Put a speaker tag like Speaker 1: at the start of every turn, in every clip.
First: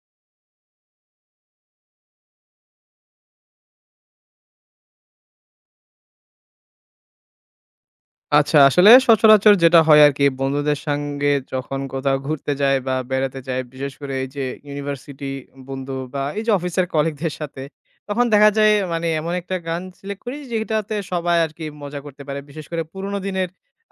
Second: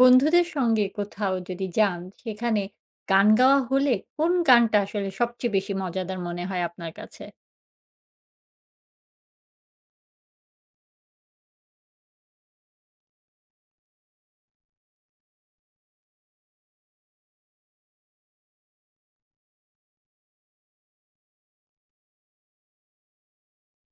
Speaker 1: বন্ধুদের সঙ্গে কোথাও যদি যান, সেখানে গান গাওয়া হলে কোন গানটা আসলে সবচেয়ে বেশি মজাদার মনে হয় আপনার কাছে?
Speaker 2: আচ্ছা, আসলে সচরাচর যেটা হয় আরকি বন্ধুদের সঙ্গে যখন কোথাও ঘুরতে যাই বা বেড়াতে যাই, বিশেষ করে এই যে ইউনিভার্সিটি বন্ধু বা এই যে অফিসের কলিগদের সাথে, তখন দেখা যায় মানে এমন একটা গান সিলেক্ট করি যেটাতে সবাই আরকি মজা করতে পারে। বিশেষ করে পুরোনো দিনের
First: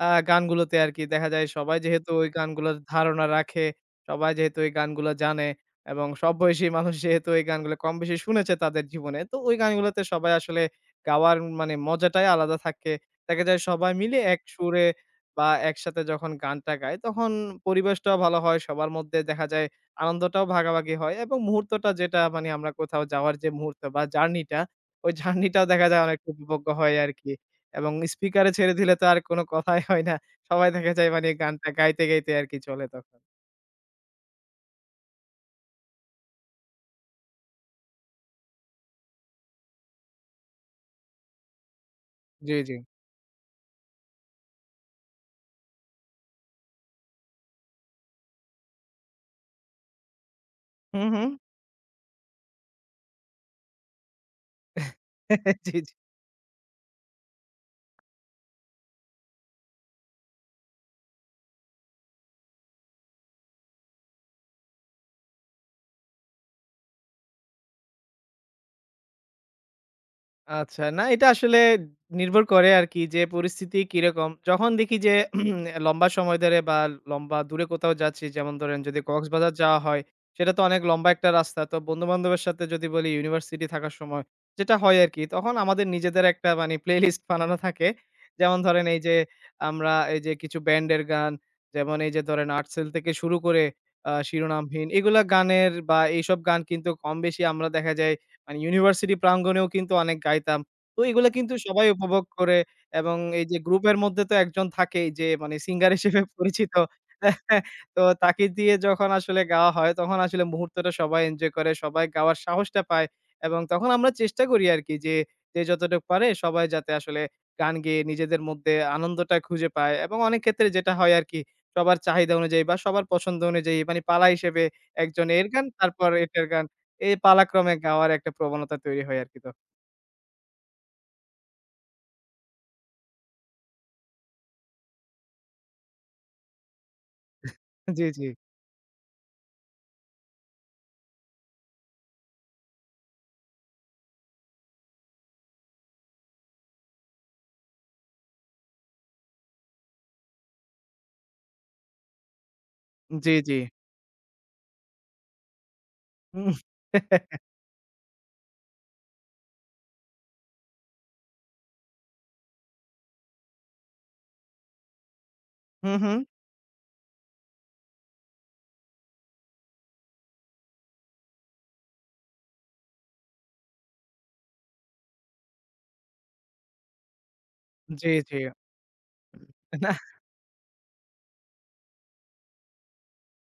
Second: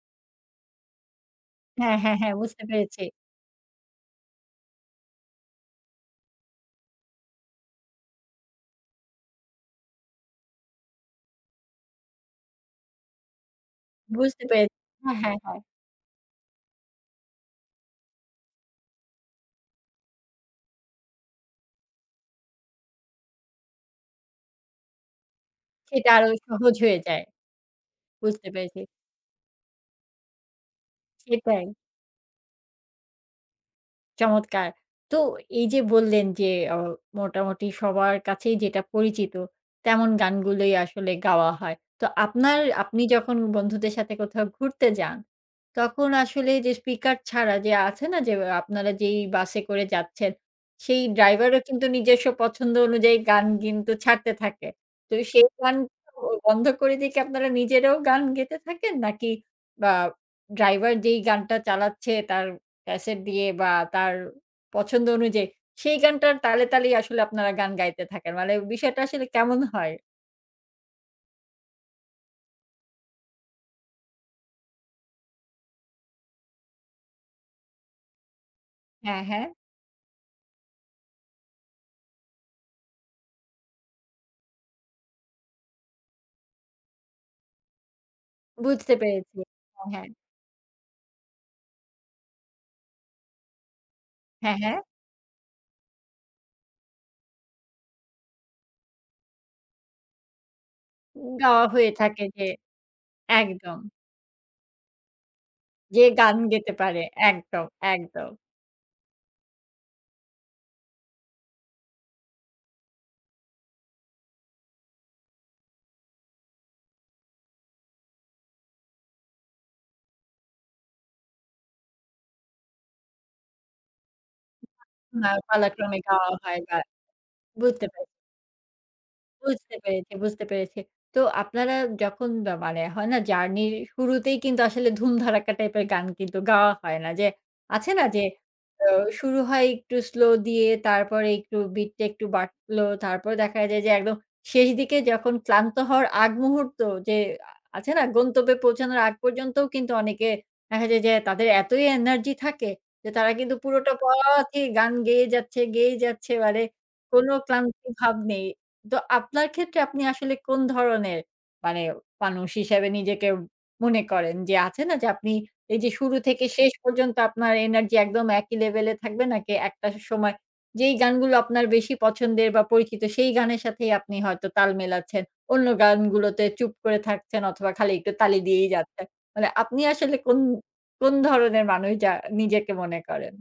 Speaker 2: গানগুলোতে আরকি দেখা যায় সবাই
Speaker 1: হ্যাঁ,
Speaker 2: যেহেতু
Speaker 1: হ্যাঁ,
Speaker 2: ওই
Speaker 1: হ্যাঁ, বুঝতে
Speaker 2: গানগুলোর
Speaker 1: পেরেছি,
Speaker 2: ধারণা রাখে, সবাই যেহেতু এই গানগুলো জানে এবং সব বয়সী মানুষ যেহেতু এই গানগুলো কম বেশি শুনেছে তাদের জীবনে, তো ওই গানগুলোতে সবাই আসলে গাওয়ার মানে মজাটাই আলাদা থাকে। দেখা যায় সবাই মিলে এক
Speaker 1: বুঝতে পেরেছি।
Speaker 2: সুরে
Speaker 1: হ্যাঁ, হ্যাঁ,
Speaker 2: বা
Speaker 1: হ্যাঁ,
Speaker 2: একসাথে যখন গানটা গায়, তখন পরিবেশটাও ভালো হয়। সবার মধ্যে দেখা যায় আনন্দটাও ভাগাভাগি হয় এবং মুহূর্তটা যেটা মানে আমরা কোথাও যাওয়ার যে মুহূর্ত বা জার্নিটা, ওই জার্নিটাও দেখা যায়
Speaker 1: সেটা আরো
Speaker 2: অনেকটা উপভোগ্য
Speaker 1: সহজ
Speaker 2: হয়
Speaker 1: হয়ে যায়।
Speaker 2: আরকি। এবং
Speaker 1: বুঝতে
Speaker 2: স্পিকারে ছেড়ে
Speaker 1: পেরেছি।
Speaker 2: দিলে তো আর কোনো কথাই হয় না। সবাই দেখা যায় মানে
Speaker 1: সেটাই।
Speaker 2: গানটা গাইতে, গাইতে আরকি চলে তখন।
Speaker 1: চমৎকার। তো এই যে বললেন যে অ মোটামুটি সবার কাছেই যেটা পরিচিত, তেমন গানগুলোই আসলে গাওয়া হয়। তো
Speaker 2: জি, জি।
Speaker 1: আপনি যখন বন্ধুদের সাথে কোথাও ঘুরতে যান, তখন আসলে যে স্পিকার ছাড়া যে আছে না যে আপনারা যেই বাসে করে যাচ্ছেন, সেই
Speaker 2: হুম, হুম।
Speaker 1: ড্রাইভারও কিন্তু নিজস্ব পছন্দ অনুযায়ী গান কিন্তু ছাড়তে থাকে। তো সেই গান
Speaker 2: জি, জি।
Speaker 1: বন্ধ করে দিয়ে কি আপনারা নিজেরাও গান গেতে থাকেন? নাকি বা ড্রাইভার যেই গানটা চালাচ্ছে তার ক্যাসেট দিয়ে বা তার পছন্দ অনুযায়ী সেই গানটার তালে, তালেই আসলে আপনারা গান গাইতে থাকেন। মানে বিষয়টা আসলে কেমন হয়?
Speaker 2: আচ্ছা, না, এটা আসলে নির্ভর করে আরকি যে পরিস্থিতি কিরকম। যখন দেখি যে লম্বা সময় ধরে বা লম্বা দূরে কোথাও যাচ্ছি, যেমন ধরেন যদি
Speaker 1: হ্যাঁ, হ্যাঁ,
Speaker 2: কক্সবাজার যাওয়া হয়, সেটা তো অনেক লম্বা একটা রাস্তা। তো বন্ধু-বান্ধবের সাথে যদি বলি ইউনিভার্সিটি থাকার সময় যেটা হয় আরকি, তখন আমাদের নিজেদের একটা মানে প্লেলিস্ট বানানো থাকে। যেমন ধরেন
Speaker 1: বুঝতে
Speaker 2: এই যে
Speaker 1: পেরেছি। হ্যাঁ,
Speaker 2: আমরা
Speaker 1: হ্যাঁ,
Speaker 2: এই যে কিছু ব্যান্ডের গান, যেমন এই যে ধরেন আর্টসেল থেকে শুরু করে
Speaker 1: হ্যাঁ, হ্যাঁ,
Speaker 2: শিরোনামহীন, এগুলা গানের বা এইসব গান কিন্তু কম বেশি আমরা দেখা যায় মানে ইউনিভার্সিটি প্রাঙ্গণেও কিন্তু অনেক গাইতাম। তো এগুলা কিন্তু
Speaker 1: গাওয়া
Speaker 2: সবাই
Speaker 1: হয়ে থাকে
Speaker 2: উপভোগ
Speaker 1: যে
Speaker 2: করে এবং এই যে
Speaker 1: একদম।
Speaker 2: গ্রুপের মধ্যে তো একজন থাকেই যে মানে সিঙ্গার
Speaker 1: যে
Speaker 2: হিসেবে
Speaker 1: গান গেতে
Speaker 2: পরিচিত।
Speaker 1: পারে একদম,
Speaker 2: তো
Speaker 1: একদম।
Speaker 2: তাকে দিয়ে যখন আসলে গাওয়া হয় তখন আসলে মুহূর্তটা সবাই এনজয় করে, সবাই গাওয়ার সাহসটা পায় এবং তখন আমরা চেষ্টা করি আরকি যে যতটুক পারে সবাই যাতে আসলে গান গেয়ে নিজেদের মধ্যে আনন্দটা খুঁজে পায় এবং অনেক ক্ষেত্রে যেটা হয় আরকি সবার চাহিদা অনুযায়ী বা সবার পছন্দ অনুযায়ী মানে পালা হিসেবে একজন
Speaker 1: না
Speaker 2: এর গান,
Speaker 1: পালাক্রমে
Speaker 2: তারপর
Speaker 1: গাওয়া
Speaker 2: এটার
Speaker 1: হয়
Speaker 2: গান।
Speaker 1: বা
Speaker 2: এই পালাক্রমে
Speaker 1: বুঝতে
Speaker 2: গাওয়ার
Speaker 1: পেরেছি।
Speaker 2: একটা প্রবণতা তৈরি হয় আরকি তো।
Speaker 1: বুঝতে পেরেছি, বুঝতে পেরেছি। তো আপনারা যখন বা মানে হয় না জার্নির শুরুতেই কিন্তু আসলে ধুমধারাক্কা টাইপের গান কিন্তু গাওয়া হয় না। যে আছে না
Speaker 2: জি,
Speaker 1: যে
Speaker 2: জি।
Speaker 1: অ শুরু হয় একটু স্লো দিয়ে তারপরে একটু বিটটা একটু বাড়লো। তারপর দেখা যায় যে একদম শেষ দিকে যখন ক্লান্ত হওয়ার আগ মুহূর্ত যে আছে না গন্তব্যে পৌঁছানোর আগ পর্যন্তও কিন্তু অনেকে দেখা যায় যে তাদের এতই এনার্জি থাকে যে তারা
Speaker 2: জি,
Speaker 1: কিন্তু
Speaker 2: জি।
Speaker 1: পুরোটা পথই গান গেয়ে যাচ্ছে, গেয়েই যাচ্ছে
Speaker 2: হুম।
Speaker 1: মানে কোনো ক্লান্তি ভাব নেই। তো আপনার ক্ষেত্রে আপনি আসলে কোন ধরনের মানে মানুষ হিসেবে নিজেকে মনে করেন? যে আছে না যে আপনি এই যে
Speaker 2: হু, হু।
Speaker 1: শুরু থেকে শেষ পর্যন্ত আপনার এনার্জি একদম একই লেভেলে থাকবে নাকি একটা সময় যেই গানগুলো আপনার বেশি পছন্দের বা পরিচিত সেই গানের সাথেই আপনি হয়তো তাল মেলাচ্ছেন। অন্য গানগুলোতে চুপ করে থাকছেন অথবা খালি
Speaker 2: জি,
Speaker 1: একটু
Speaker 2: জি।
Speaker 1: তালি দিয়েই যাচ্ছেন। মানে আপনি আসলে কোন, কোন ধরনের মানুষ যা নিজেকে মনে করেন?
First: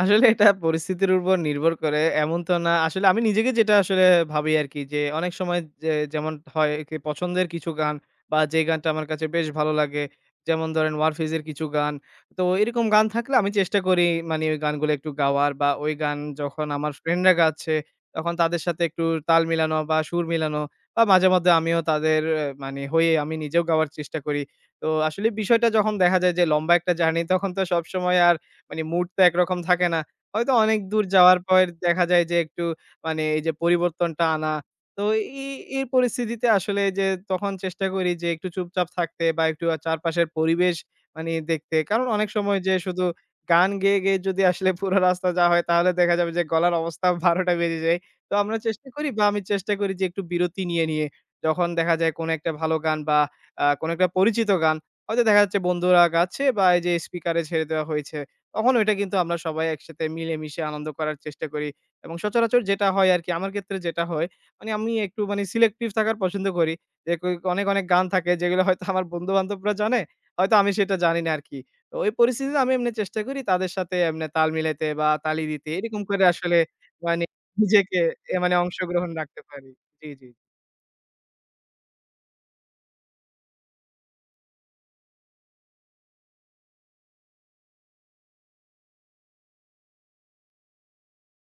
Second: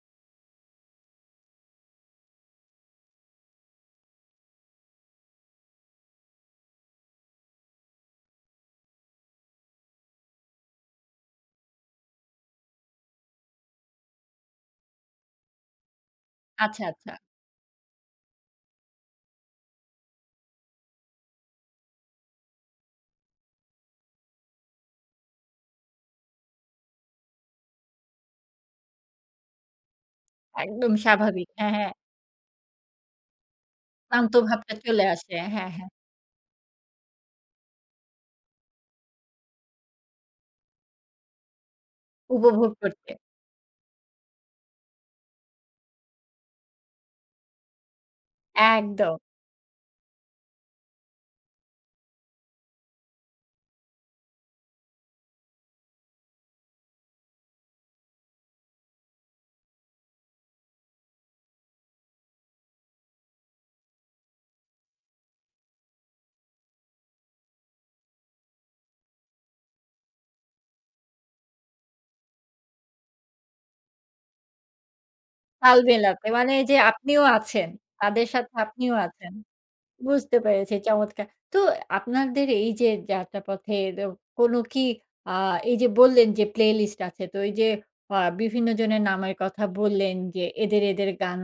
Speaker 2: আসলে এটা পরিস্থিতির উপর নির্ভর করে। এমন তো না। আসলে আমি নিজেকে যেটা আসলে ভাবি আরকি যে, অনেক সময় যে যেমন হয় কি, পছন্দের কিছু গান বা যে গানটা আমার কাছে বেশ ভালো লাগে। যেমন ধরেন ওয়ারফিজের কিছু গান। তো এরকম গান থাকলে আমি চেষ্টা করি মানে ওই গানগুলো একটু গাওয়ার বা ওই গান যখন
Speaker 1: আচ্ছা,
Speaker 2: আমার
Speaker 1: আচ্ছা।
Speaker 2: ফ্রেন্ডরা গাচ্ছে তখন তাদের সাথে একটু তাল মিলানো বা সুর মিলানো বা মাঝে মধ্যে আমিও তাদের মানে হয়ে আমি নিজেও গাওয়ার চেষ্টা করি। তো আসলে বিষয়টা যখন দেখা যায় যে লম্বা একটা জার্নি, তখন তো সবসময় আর মানে মুড তো একরকম থাকে না। হয়তো অনেক
Speaker 1: একদম
Speaker 2: দূর যাওয়ার
Speaker 1: স্বাভাবিক।
Speaker 2: পর
Speaker 1: হ্যাঁ, হ্যাঁ।
Speaker 2: দেখা যায় যে একটু মানে এই যে পরিবর্তনটা
Speaker 1: ক্লান্ত
Speaker 2: আনা।
Speaker 1: ভাবটা
Speaker 2: তো
Speaker 1: চলে আসে।
Speaker 2: এই,
Speaker 1: হ্যাঁ,
Speaker 2: এই
Speaker 1: হ্যাঁ।
Speaker 2: পরিস্থিতিতে আসলে যে তখন চেষ্টা করি যে একটু চুপচাপ থাকতে বা একটু চারপাশের পরিবেশ মানে দেখতে। কারণ অনেক সময়
Speaker 1: উপভোগ
Speaker 2: যে শুধু
Speaker 1: করতে।
Speaker 2: গান গেয়ে, গেয়ে যদি আসলে পুরো রাস্তা যাওয়া হয় তাহলে দেখা যাবে যে গলার অবস্থা ১২ টা বেজে যায়। তো আমরা চেষ্টা করি
Speaker 1: একদম।
Speaker 2: বা আমি চেষ্টা করি যে একটু বিরতি নিয়ে, নিয়ে যখন দেখা যায় কোনো একটা ভালো গান বা কোনো একটা পরিচিত গান হয়তো দেখা যাচ্ছে বন্ধুরা গাচ্ছে বা এই যে স্পিকারে ছেড়ে দেওয়া হয়েছে। তখন ওইটা কিন্তু আমরা সবাই একসাথে মিলেমিশে আনন্দ করার চেষ্টা করি এবং সচরাচর যেটা হয় আরকি আমার ক্ষেত্রে যেটা হয়, মানে আমি একটু মানে সিলেক্টিভ থাকার পছন্দ করি। যে ক অনেক, অনেক গান থাকে যেগুলো হয়তো আমার বন্ধু-বান্ধবরা জানে, হয়তো আমি সেটা জানি না আরকি। তো ওই পরিস্থিতিতে আমি এমনি চেষ্টা করি তাদের সাথে এমনি তাল মিলাইতে বা তালি দিতে,
Speaker 1: তাল
Speaker 2: এরকম করে
Speaker 1: মেলাতে। মানে
Speaker 2: আসলে
Speaker 1: যে আপনিও
Speaker 2: মানে
Speaker 1: আছেন।
Speaker 2: নিজেকে
Speaker 1: তাদের সাথে
Speaker 2: মানে
Speaker 1: আপনিও
Speaker 2: অংশগ্রহণ
Speaker 1: আছেন।
Speaker 2: রাখতে পারি। জি, জি।
Speaker 1: বুঝতে পেরেছি। চমৎকার। তো আপনাদের এই যে যাত্রাপথে কোনো কি আ এই যে বললেন যে প্লে লিস্ট আছে। তো এই যে বিভিন্ন জনের নামের কথা বললেন যে এদের গান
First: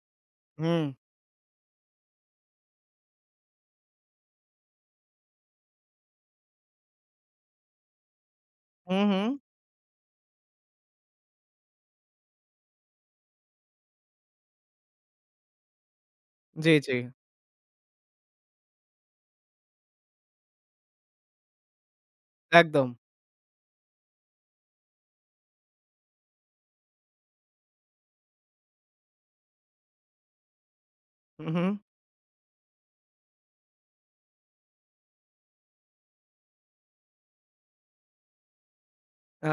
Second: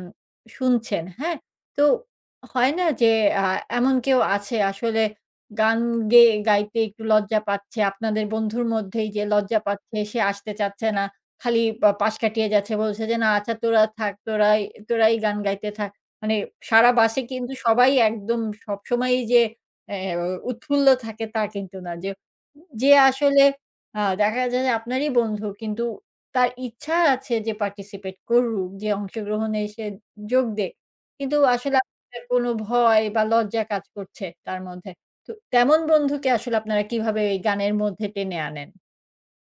Speaker 2: হুম,
Speaker 1: শুনছেন, হ্যাঁ? তো হয় না যে আ এমন কেউ আছে আসলে গান গাইতে একটু লজ্জা পাচ্ছে। আপনাদের বন্ধুর
Speaker 2: হুম,
Speaker 1: মধ্যেই যে
Speaker 2: হুম।
Speaker 1: লজ্জা পাচ্ছে, সে আসতে চাচ্ছে না। খালি পাশ কাটিয়ে যাচ্ছে। বলছে যে, "না আচ্ছা তোরা থাক, তোরাই তোরাই গান গাইতে থাক।" মানে
Speaker 2: জি,
Speaker 1: সারা
Speaker 2: জি।
Speaker 1: বাসে কিন্তু সবাই একদম সবসময়ই যে অ্যা উৎফুল্ল থাকে তা কিন্তু না। যে যে
Speaker 2: একদম।
Speaker 1: আসলে দেখা যায় যে আপনারই বন্ধু কিন্তু তার ইচ্ছা আছে যে পার্টিসিপেট করুক, যে অংশগ্রহণে সে যোগ দেক। কিন্তু
Speaker 2: হু, হু।
Speaker 1: আসলে আপনার কোনো ভয় বা লজ্জা কাজ করছে তার মধ্যে। তো তেমন বন্ধুকে আসলে আপনারা কিভাবে এই গানের মধ্যে টেনে আনেন?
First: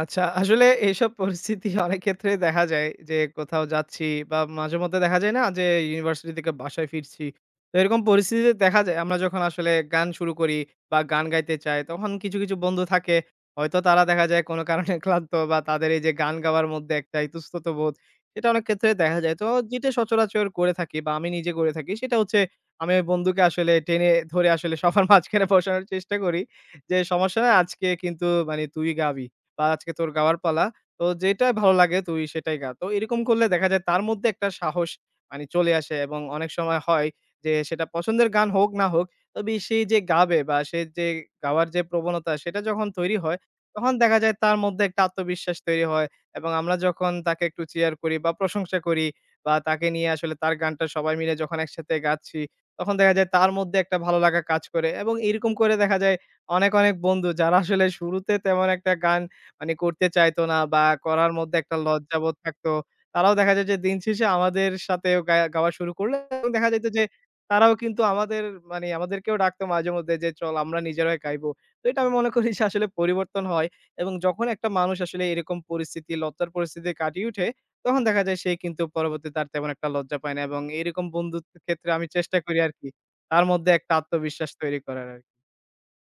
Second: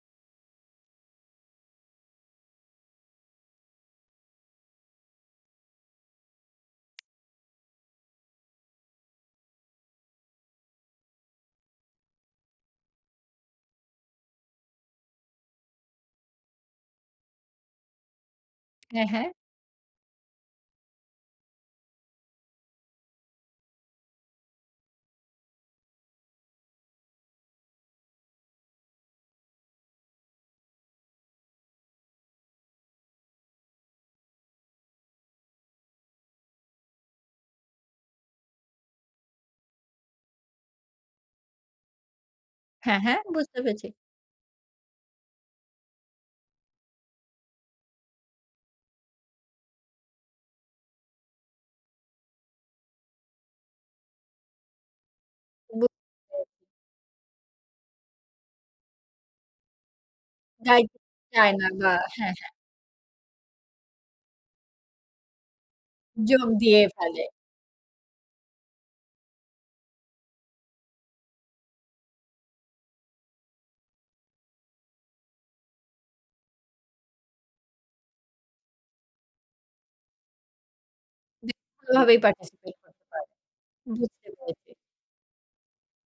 Speaker 2: আচ্ছা, আসলে এইসব পরিস্থিতি অনেক ক্ষেত্রেই দেখা যায়, যে কোথাও যাচ্ছি বা মাঝেমধ্যে দেখা যায় না যে ইউনিভার্সিটি থেকে বাসায় ফিরছি। তো এরকম পরিস্থিতিতে দেখা যায় আমরা যখন আসলে গান শুরু করি বা গান গাইতে চাই তখন কিছু, কিছু বন্ধু থাকে হয়তো তারা দেখা যায় কোনো কারণে ক্লান্ত বা তাদের এই যে গান গাওয়ার মধ্যে একটা ইতস্তত বোধ, এটা অনেক ক্ষেত্রে
Speaker 1: হ্যাঁ,
Speaker 2: দেখা
Speaker 1: হ্যাঁ।
Speaker 2: যায়। তো যেটা সচরাচর করে থাকি বা আমি নিজে করে থাকি সেটা হচ্ছে, আমি ওই বন্ধুকে আসলে টেনে ধরে আসলে সবার মাঝখানে বসানোর চেষ্টা করি যে, "সমস্যা নাই, আজকে কিন্তু মানে তুই গাবি।" বা আজকে তোর গাওয়ার পালা। তো যেটাই ভালো লাগে তুই সেটাই গা। তো এরকম করলে দেখা যায় তার মধ্যে একটা সাহস মানে চলে আসে এবং অনেক সময় হয় যে সেটা পছন্দের গান হোক না হোক, তবে সে যে গাবে বা সে যে গাওয়ার যে প্রবণতা সেটা যখন
Speaker 1: হ্যাঁ,
Speaker 2: তৈরি
Speaker 1: হ্যাঁ
Speaker 2: হয়,
Speaker 1: বুঝতে পেরেছি।
Speaker 2: তখন দেখা যায় তার মধ্যে একটা আত্মবিশ্বাস তৈরি হয় এবং আমরা যখন তাকে একটু চিয়ার করি বা প্রশংসা করি বা তাকে নিয়ে আসলে তার গানটা সবাই মিলে যখন একসাথে গাচ্ছি, তখন দেখা যায় তার মধ্যে একটা ভালো লাগা কাজ করে এবং এরকম করে
Speaker 1: বু
Speaker 2: দেখা যায় অনেক, অনেক বন্ধু যারা আসলে শুরুতে তেমন একটা গান মানে করতে চাইতো না বা
Speaker 1: গাইতে
Speaker 2: করার
Speaker 1: চায়
Speaker 2: মধ্যে
Speaker 1: না
Speaker 2: একটা
Speaker 1: বা হ্যাঁ,
Speaker 2: লজ্জাবোধ
Speaker 1: হ্যাঁ
Speaker 2: থাকতো। তারাও দেখা যায় যে দিন শেষে আমাদের সাথেও গাওয়া শুরু করলে
Speaker 1: যোগ
Speaker 2: এবং দেখা
Speaker 1: দিয়ে
Speaker 2: যেত যে
Speaker 1: ফেলে।
Speaker 2: তারাও কিন্তু আমাদের মানে আমাদেরকেও ডাকতো মাঝেমধ্যে যে, "চল আমরা নিজেরাই গাইবো।" তো এটা আমি মনে করি যে আসলে পরিবর্তন হয় এবং যখন একটা মানুষ আসলে এরকম পরিস্থিতি, লজ্জার পরিস্থিতি কাটিয়ে উঠে, তখন দেখা যায় সে কিন্তু পরবর্তীতে আর তেমন একটা লজ্জা পায় না এবং এরকম
Speaker 1: যে
Speaker 2: বন্ধুত্বের ক্ষেত্রে আমি
Speaker 1: কোনোভাবেই
Speaker 2: চেষ্টা করি
Speaker 1: পার্টিসিপেট
Speaker 2: আরকি
Speaker 1: করতে পারে।
Speaker 2: তার মধ্যে একটা
Speaker 1: বুঝতে
Speaker 2: আত্মবিশ্বাস
Speaker 1: পেরেছি।
Speaker 2: তৈরি করার আরকি।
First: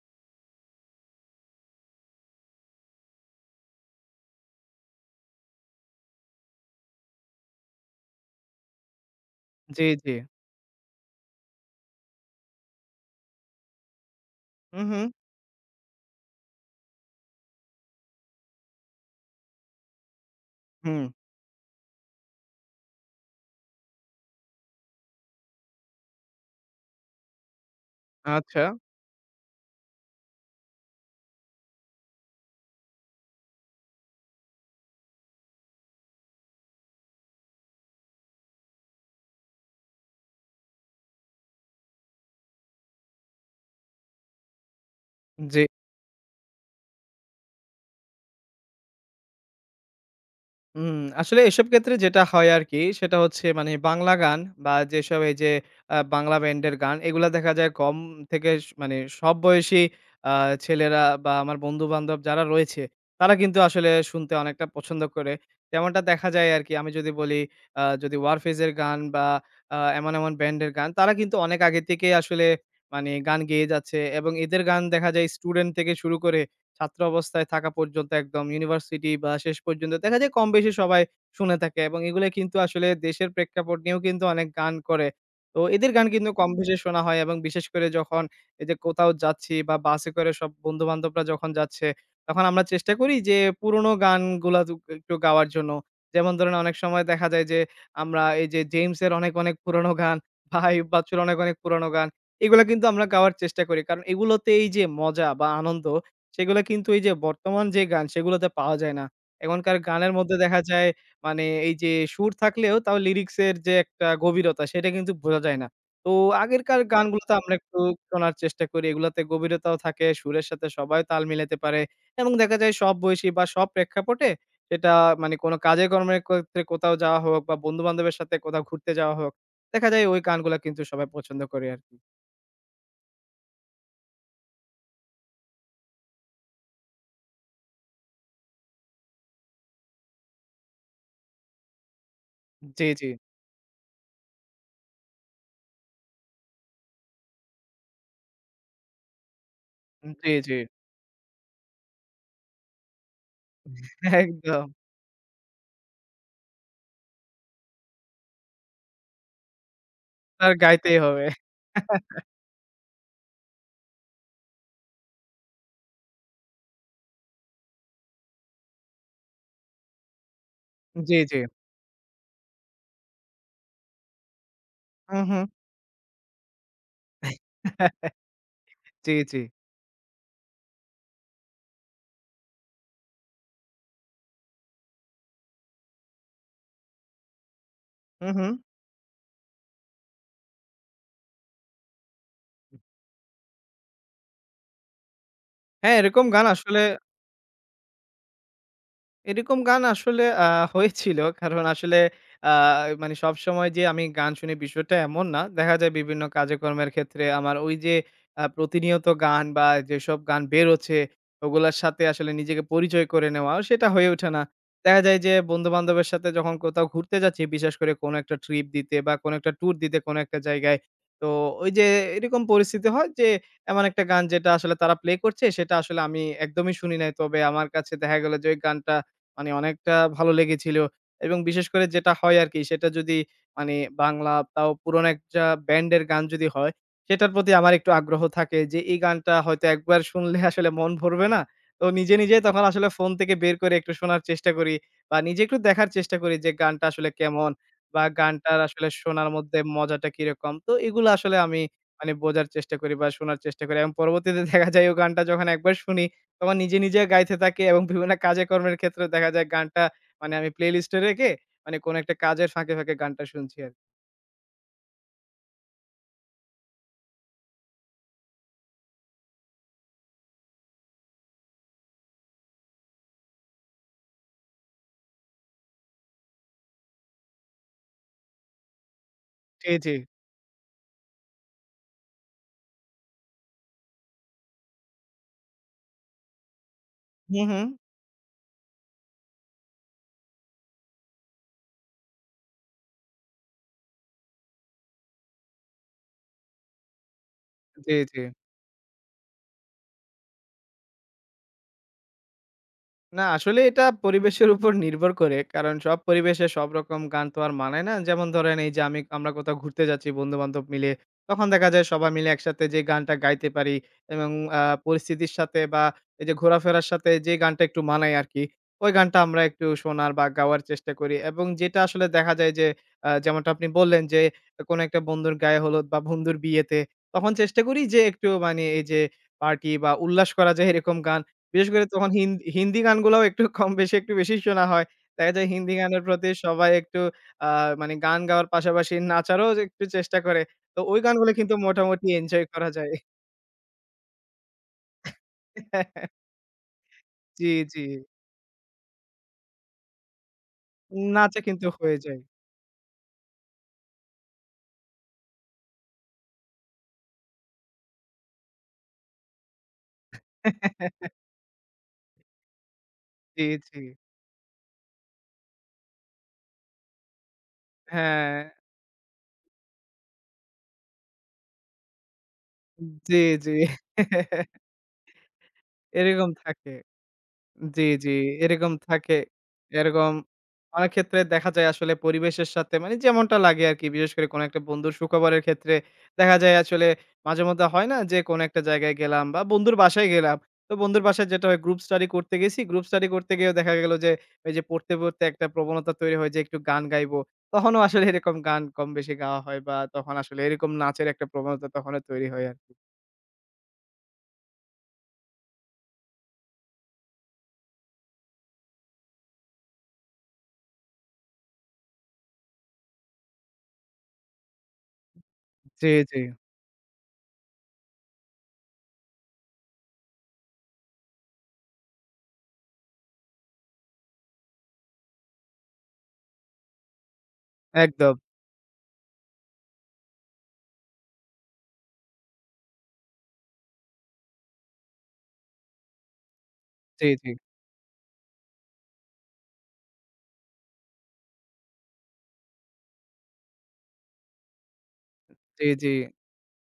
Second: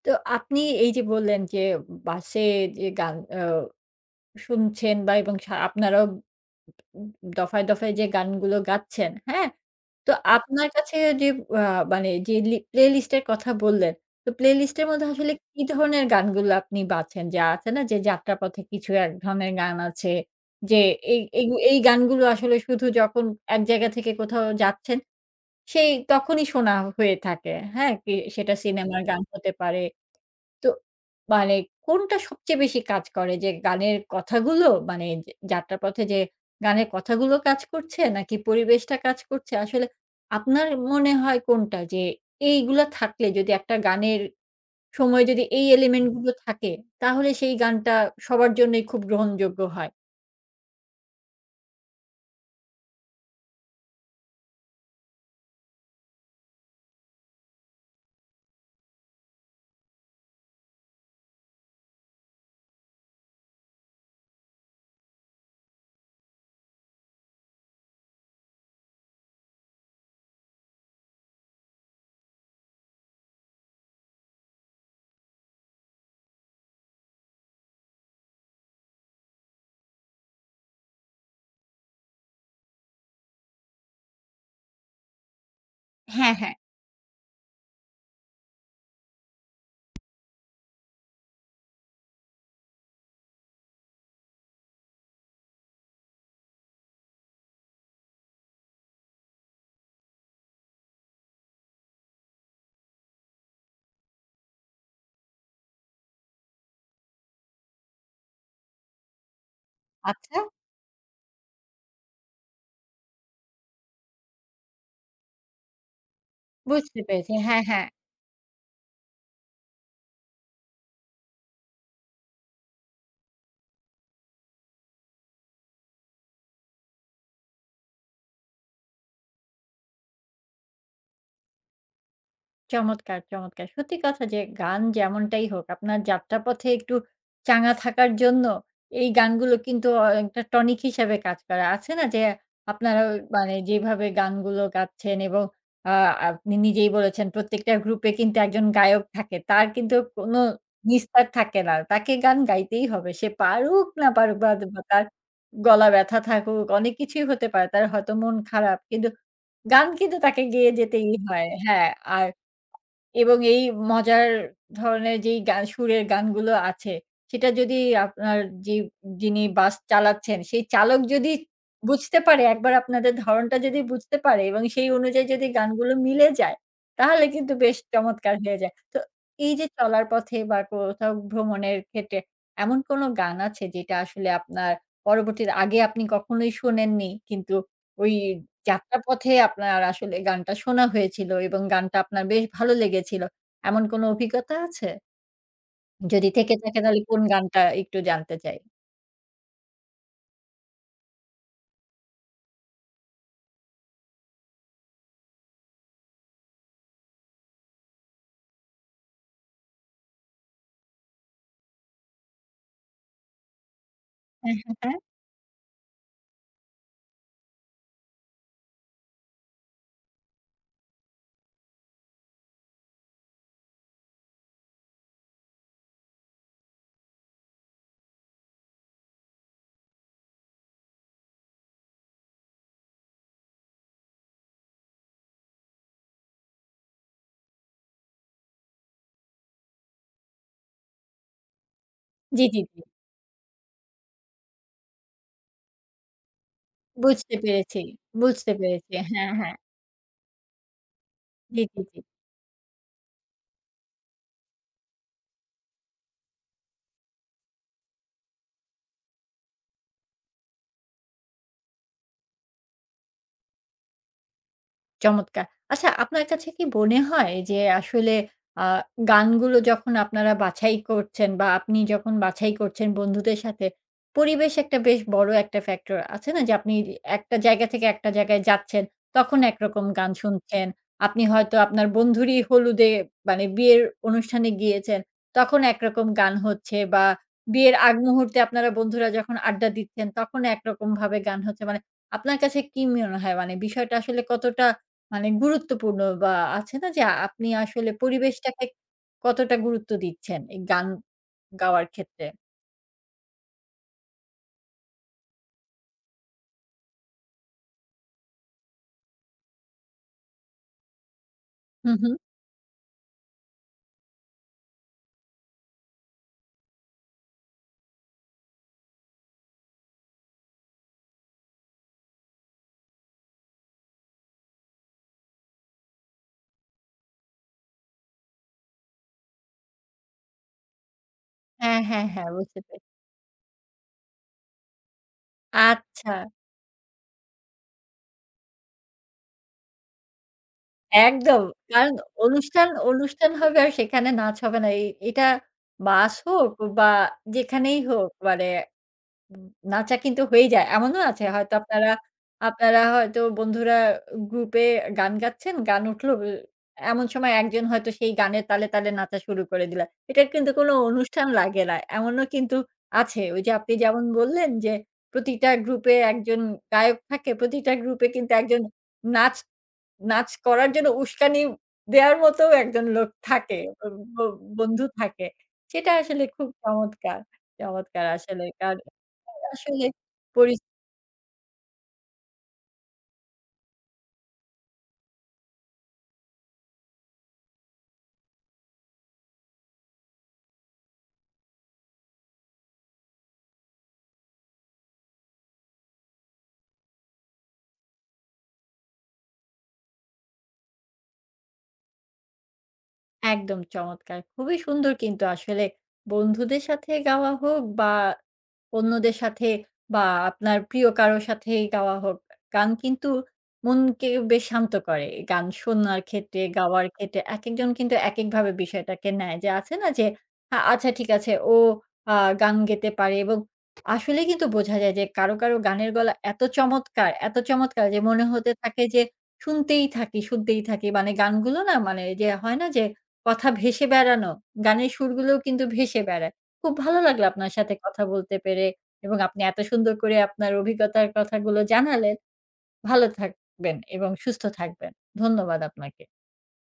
Speaker 1: তো আপনি এই যে বললেন যে বাসে যে গান শুনছেন বা এবং আপনারাও উম দফায়, দফায় যে গানগুলো গাচ্ছেন, হ্যাঁ?
Speaker 2: জি,
Speaker 1: তো
Speaker 2: জি।
Speaker 1: আপনার কাছে যে আ মানে যে প্লে লিস্ট এর কথা বললেন, তো প্লে লিস্ট
Speaker 2: হু,
Speaker 1: এর
Speaker 2: হু।
Speaker 1: মধ্যে আসলে কি ধরনের গানগুলো আপনি বাছেন? যে আছে না যে যাত্রাপথে কিছু এক ধরনের গান আছে যে
Speaker 2: হুম।
Speaker 1: এই এই এই গানগুলো আসলে শুধু যখন এক জায়গা থেকে কোথাও যাচ্ছেন সেই তখনই শোনা হয়ে থাকে। হ্যাঁ? কি সেটা
Speaker 2: আচ্ছা।
Speaker 1: সিনেমার গান হতে পারে। তো মানে কোনটা সবচেয়ে বেশি কাজ করে যে গানের কথাগুলো মানে যে যাত্রাপথে যে গানের কথাগুলো কাজ করছে নাকি পরিবেশটা কাজ করছে? আসলে আপনার মনে হয় কোনটা যে এইগুলা থাকলে যদি একটা গানের সময় যদি
Speaker 2: জি।
Speaker 1: এই এলিমেন্ট গুলো থাকে তাহলে সেই গানটা সবার জন্যই খুব গ্রহণযোগ্য হয়?
Speaker 2: হুম, আসলে এসব ক্ষেত্রে যেটা হয় আরকি, সেটা হচ্ছে মানে বাংলা গান বা যেসব এই যে বাংলা ব্যান্ডের গান, এগুলা দেখা যায় কম থেকে মানে সব বয়সী আ ছেলেরা বা আমার বন্ধু-বান্ধব যারা রয়েছে, তারা কিন্তু আসলে শুনতে অনেকটা পছন্দ করে। তেমনটা দেখা যায় আরকি। আমি যদি বলি যদি ওয়ারফেজের গান বা এমন, এমন ব্যান্ডের গান, তারা কিন্তু অনেক আগে থেকেই আসলে মানে গান গেয়ে যাচ্ছে এবং এদের গান দেখা যায় স্টুডেন্ট থেকে শুরু করে ছাত্র অবস্থায় থাকা পর্যন্ত একদম ইউনিভার্সিটি বা শেষ পর্যন্ত দেখা যায় কম বেশি সবাই শুনে থাকে এবং এগুলো কিন্তু আসলে দেশের প্রেক্ষাপট নিয়েও কিন্তু অনেক গান করে। তো এদের গান কিন্তু
Speaker 1: হ্যাঁ,
Speaker 2: কম
Speaker 1: হ্যাঁ।
Speaker 2: বেশি শোনা হয় এবং বিশেষ করে যখন এই যে কোথাও যাচ্ছি বা বাসে করে সব বন্ধু-বান্ধবরা যখন যাচ্ছে, তখন আমরা চেষ্টা করি যে পুরোনো গানগুলা দু একটু গাওয়ার জন্য। যেমন ধরেন অনেক সময় দেখা যায় যে আমরা এই যে জেমস এর অনেক, অনেক পুরোনো গান বা আইয়ুব বাচ্চুর অনেক, অনেক পুরোনো গান। এগুলা কিন্তু আমরা গাওয়ার চেষ্টা করি। কারণ এগুলোতে এই যে মজা বা আনন্দ, সেগুলা কিন্তু এই যে বর্তমান যে গান সেগুলাতে পাওয়া যায় না। এখনকার গানের মধ্যে
Speaker 1: আচ্ছা,
Speaker 2: দেখা যায় মানে এই যে সুর থাকলেও তাও লিরিক্সের যে একটা গভীরতা সেটা কিন্তু বোঝা যায় না। তো আগেরকার
Speaker 1: বুঝতে পেরেছি।
Speaker 2: গানগুলোতে আমরা
Speaker 1: হ্যাঁ,
Speaker 2: একটু
Speaker 1: হ্যাঁ।
Speaker 2: শোনার চেষ্টা করি। এগুলাতে গভীরতাও থাকে, সুরের সাথে সবাই তাল মিলাতে পারে এবং দেখা যায় সব বয়সী বা সব প্রেক্ষাপটে সেটা মানে কোনো কাজে কর্মের ক্ষেত্রে কোথাও যাওয়া হোক বা বন্ধু-বান্ধবের সাথে কোথাও ঘুরতে যাওয়া হোক, দেখা যায় ওই গানগুলা কিন্তু সবাই পছন্দ করে আরকি।
Speaker 1: চমৎকার, চমৎকার। সত্যি কথা যে গান যেমনটাই হোক আপনার যাত্রাপথে একটু চাঙ্গা থাকার জন্য এই গানগুলো কিন্তু একটা টনিক হিসাবে কাজ করে। আছে না যে
Speaker 2: জি,
Speaker 1: আপনারা
Speaker 2: জি।
Speaker 1: মানে যেভাবে গানগুলো গাচ্ছেন এবং আ আপনি নিজেই বলেছেন প্রত্যেকটা গ্রুপে কিন্তু একজন গায়ক থাকে। তার কিন্তু
Speaker 2: জি,
Speaker 1: কোনো
Speaker 2: জি।
Speaker 1: নিস্তার থাকে না। তাকে গান গাইতেই হবে। সে পারুক না পারুক বা
Speaker 2: একদম।
Speaker 1: বা তার গলা ব্যথা থাকুক, অনেক কিছুই হতে পারে। তার হয়তো মন খারাপ। কিন্তু গান কিন্তু তাকে
Speaker 2: আপনার
Speaker 1: গেয়ে
Speaker 2: গাইতেই
Speaker 1: যেতেই
Speaker 2: হবে।
Speaker 1: হয়। হ্যাঁ, আর এবং এই মজার ধরনের যেই গান সুরের গানগুলো আছে, সেটা যদি আপনার যে যিনি বাস চালাচ্ছেন, সেই চালক
Speaker 2: জি,
Speaker 1: যদি
Speaker 2: জি।
Speaker 1: বুঝতে পারে, একবার আপনাদের ধরনটা যদি বুঝতে পারে এবং সেই
Speaker 2: হু,
Speaker 1: অনুযায়ী
Speaker 2: হু।
Speaker 1: যদি গানগুলো মিলে যায়, তাহলে কিন্তু বেশ চমৎকার হয়ে যায়। তো
Speaker 2: জি, জি।
Speaker 1: এই যে চলার পথে বা কোথাও ভ্রমণের ক্ষেত্রে এমন কোন গান আছে যেটা আসলে আপনার পরবর্তীতে আগে আপনি কখনোই শোনেননি কিন্তু ওই
Speaker 2: হু, হু।
Speaker 1: যাত্রার পথে আপনার আসলে গানটা শোনা হয়েছিল এবং গানটা আপনার বেশ ভালো লেগেছিল। এমন কোনো অভিজ্ঞতা আছে?
Speaker 2: হ্যাঁ,
Speaker 1: যদি থেকে থাকে তাহলে কোন গানটা একটু জানতে চাই।
Speaker 2: এরকম গান আসলে হয়েছিল। কারণ আসলে আ মানে সবসময় যে আমি গান শুনি বিষয়টা এমন না। দেখা যায় বিভিন্ন কাজে-কর্মের ক্ষেত্রে আমার ওই যে প্রতিনিয়ত গান বা যেসব গান বেরোচ্ছে ওগুলার সাথে আসলে নিজেকে পরিচয় করে নেওয়া সেটা হয়ে ওঠে না।
Speaker 1: হ্যাঁ, হ্যাঁ, হ্যাঁ।
Speaker 2: দেখা যায় যে বন্ধু-বান্ধবের সাথে যখন কোথাও ঘুরতে যাচ্ছি, বিশেষ করে কোনো একটা ট্রিপ দিতে বা কোনো একটা ট্যুর দিতে কোনো একটা জায়গায়। তো ওই যে এরকম পরিস্থিতি হয় যে এমন একটা গান যেটা আসলে তারা প্লে করছে সেটা আসলে আমি একদমই শুনি নাই। তবে আমার কাছে দেখা গেল যে ওই গানটা মানে অনেকটা ভালো লেগেছিল এবং বিশেষ করে যেটা হয় আরকি সেটা যদি মানে বাংলা, তাও পুরনো একটা ব্যান্ডের গান যদি হয়, সেটার প্রতি আমার একটু আগ্রহ থাকে যে এই গানটা হয়তো একবার শুনলে আসলে মন ভরবে না। তো নিজে, নিজেই
Speaker 1: জি, জি,
Speaker 2: তখন
Speaker 1: জি।
Speaker 2: আসলে ফোন থেকে বের করে একটু শোনার চেষ্টা করি বা নিজে একটু দেখার চেষ্টা করি যে গানটা আসলে
Speaker 1: বুঝতে
Speaker 2: কেমন
Speaker 1: পেরেছি,
Speaker 2: বা
Speaker 1: বুঝতে
Speaker 2: গানটার আসলে
Speaker 1: পেরেছি।
Speaker 2: শোনার
Speaker 1: হ্যাঁ, হ্যাঁ।
Speaker 2: মধ্যে মজাটা কিরকম। তো এগুলো আসলে আমি
Speaker 1: জি, জি, জি।
Speaker 2: মানে বোঝার চেষ্টা করি বা শোনার চেষ্টা করি এবং পরবর্তীতে দেখা যায় ও গানটা যখন একবার শুনি তখন নিজে, নিজে গাইতে থাকি এবং বিভিন্ন কাজে কর্মের ক্ষেত্রে দেখা যায় গানটা মানে আমি প্লেলিস্টে রেখে মানে কোনো একটা কাজের ফাঁকে, ফাঁকে গানটা শুনছি আরকি।
Speaker 1: চমৎকার। আচ্ছা আপনার কাছে কি মনে হয় যে আসলে আ গানগুলো যখন আপনারা বাছাই করছেন বা আপনি যখন বাছাই করছেন বন্ধুদের সাথে, পরিবেশ একটা বেশ বড় একটা ফ্যাক্টর আছে না? যে আপনি একটা জায়গা থেকে একটা জায়গায় যাচ্ছেন, তখন
Speaker 2: জি,
Speaker 1: একরকম
Speaker 2: জি।
Speaker 1: গান শুনছেন। আপনি হয়তো আপনার বন্ধুরই হলুদে মানে বিয়ের অনুষ্ঠানে গিয়েছেন, তখন একরকম গান হচ্ছে বা
Speaker 2: হু, হু।
Speaker 1: বিয়ের আগ মুহূর্তে আপনারা বন্ধুরা যখন আড্ডা দিচ্ছেন, তখন একরকমভাবে গান হচ্ছে। মানে আপনার কাছে কি মনে হয়? মানে বিষয়টা আসলে কতটা মানে গুরুত্বপূর্ণ বা আছে না যে আপনি আসলে
Speaker 2: জি, জি।
Speaker 1: পরিবেশটাকে কতটা গুরুত্ব দিচ্ছেন এই গান গাওয়ার ক্ষেত্রে?
Speaker 2: না, আসলে এটা পরিবেশের উপর নির্ভর করে। কারণ সব পরিবেশে সব রকম গান তো আর মানায় না। যেমন ধরেন এই যে আমরা কোথাও ঘুরতে যাচ্ছি বন্ধু-বান্ধব মিলে। তখন দেখা যায়
Speaker 1: হুম,
Speaker 2: সবাই
Speaker 1: হুম।
Speaker 2: মিলে একসাথে যে গানটা গাইতে পারি এবং পরিস্থিতির সাথে বা এই যে ঘোরাফেরার সাথে যে গানটা একটু মানায় আরকি, ওই গানটা আমরা একটু শোনার বা গাওয়ার চেষ্টা করি। এবং যেটা আসলে দেখা যায় যে যেমনটা আপনি বললেন যে কোনো একটা বন্ধুর গায়ে হলুদ বা বন্ধুর বিয়েতে তখন চেষ্টা করি যে একটু মানে এই যে পার্টি বা উল্লাস করা যায় এরকম গান, বিশেষ
Speaker 1: হ্যাঁ,
Speaker 2: করে
Speaker 1: হ্যাঁ,
Speaker 2: তখন
Speaker 1: হ্যাঁ বুঝতে
Speaker 2: হিন্দি
Speaker 1: পেরেছি।
Speaker 2: গানগুলাও একটু কম বেশি একটু বেশি শোনা হয়। দেখা যায় হিন্দি গানের
Speaker 1: আচ্ছা,
Speaker 2: প্রতি সবাই একটু আ মানে গান গাওয়ার পাশাপাশি নাচারও যে একটু চেষ্টা করে। তো ওই গানগুলো
Speaker 1: একদম।
Speaker 2: কিন্তু
Speaker 1: কারণ
Speaker 2: মোটামুটি এনজয়
Speaker 1: অনুষ্ঠান,
Speaker 2: করা যায়।
Speaker 1: অনুষ্ঠান হবে আর সেখানে নাচ হবে না। এটা বাস হোক বা
Speaker 2: জি,
Speaker 1: যেখানেই
Speaker 2: জি।
Speaker 1: হোক মানে উম নাচা কিন্তু হয়েই যায়। এমনও আছে
Speaker 2: নাচা
Speaker 1: হয়তো
Speaker 2: কিন্তু
Speaker 1: আপনারা
Speaker 2: হয়ে যায়।
Speaker 1: আপনারা হয়তো বন্ধুরা গ্রুপে গান গাচ্ছেন, গান উঠলো এমন সময় একজন হয়তো সেই গানের তালে, তালে নাচা শুরু করে দিলা। এটার কিন্তু কোনো অনুষ্ঠান লাগে না। এমনও কিন্তু আছে। ওই
Speaker 2: জি,
Speaker 1: যে আপনি
Speaker 2: জি।
Speaker 1: যেমন বললেন যে, প্রতিটা গ্রুপে একজন গায়ক থাকে, প্রতিটা গ্রুপে কিন্তু
Speaker 2: হ্যাঁ,
Speaker 1: একজন নাচ নাচ করার জন্য উস্কানি দেয়ার মতোও একজন লোক
Speaker 2: জি, জি।
Speaker 1: থাকে। ব ব বন্ধু থাকে। সেটা আসলে
Speaker 2: এরকম
Speaker 1: খুব
Speaker 2: থাকে।
Speaker 1: চমৎকার,
Speaker 2: জি,
Speaker 1: চমৎকার
Speaker 2: জি।
Speaker 1: আসলে।
Speaker 2: এরকম থাকে।
Speaker 1: আসলে
Speaker 2: এরকম
Speaker 1: পরি
Speaker 2: অনেক ক্ষেত্রে দেখা যায় আসলে পরিবেশের সাথে মানে যেমনটা লাগে আরকি। বিশেষ করে কোনো একটা বন্ধুর সুখবরের ক্ষেত্রে দেখা যায় আসলে মাঝেমধ্যে হয় না যে কোনো একটা জায়গায় গেলাম বা বন্ধুর বাসায় গেলাম। তো বন্ধুর বাসায় যেটা হয়, গ্রুপ স্টাডি করতে গেছি। গ্রুপ স্টাডি করতে গিয়েও দেখা গেল যে ওই যে পড়তে, পড়তে একটা প্রবণতা তৈরি হয় যে একটু গান গাইবো। তখনও আসলে এরকম গান কম বেশি গাওয়া হয় বা তখন আসলে এরকম নাচের একটা প্রবণতা তখনও তৈরি হয় আরকি।
Speaker 1: একদম চমৎকার। খুবই সুন্দর কিন্তু আসলে বন্ধুদের সাথে গাওয়া হোক বা অন্যদের সাথে বা আপনার প্রিয় কারো সাথেই গাওয়া হোক, গান কিন্তু মনকে বেশ শান্ত করে। গান
Speaker 2: জি,
Speaker 1: শোনার
Speaker 2: জি।
Speaker 1: ক্ষেত্রে, গাওয়ার ক্ষেত্রে একেকজন কিন্তু একেকভাবে বিষয়টাকে নেয়। যে আছে না যে আচ্ছা ঠিক আছে আ গান গেতে পারে এবং আসলে কিন্তু বোঝা যায় যে কারো, কারো গানের গলা এত চমৎকার, এত চমৎকার যে
Speaker 2: একদম।
Speaker 1: মনে হতে থাকে যে শুনতেই থাকি, শুনতেই থাকি। মানে গানগুলো না মানে যে হয় না যে কথা ভেসে বেড়ানো, গানের সুরগুলোও কিন্তু ভেসে বেড়ায়। খুব ভালো
Speaker 2: জি,
Speaker 1: লাগলো
Speaker 2: জি।
Speaker 1: আপনার সাথে কথা বলতে পেরে এবং আপনি এত সুন্দর করে আপনার অভিজ্ঞতার কথাগুলো জানালেন। ভালো থাকবেন এবং সুস্থ থাকবেন। ধন্যবাদ
Speaker 2: জি, জি।
Speaker 1: আপনাকে।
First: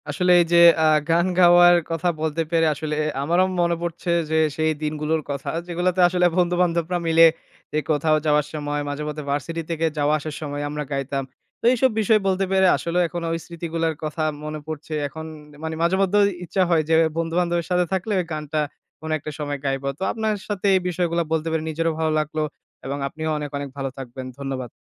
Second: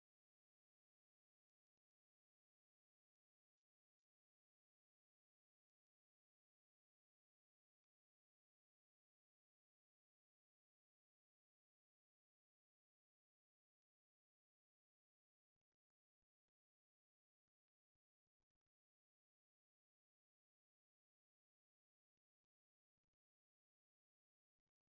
Speaker 2: আসলে এই যে গান গাওয়ার কথা বলতে পেরে আসলে আমারও মনে পড়ছে যে সেই দিনগুলোর কথা যেগুলোতে আসলে বন্ধু-বান্ধবরা মিলে যে কোথাও যাওয়ার সময় মাঝেমধ্যে ভার্সিটি থেকে যাওয়া আসার সময় আমরা গাইতাম। তো এইসব বিষয় বলতে পেরে আসলেও এখন ওই স্মৃতিগুলার কথা মনে পড়ছে। এখন মানে মাঝেমধ্যেই ইচ্ছা হয় যে বন্ধু-বান্ধবের সাথে থাকলে ওই গানটা কোনো একটা সময় গাইবো। তো আপনার সাথে এই বিষয়গুলা বলতে পেরে নিজেরও ভালো লাগলো এবং আপনিও অনেক, অনেক ভালো থাকবেন। ধন্যবাদ।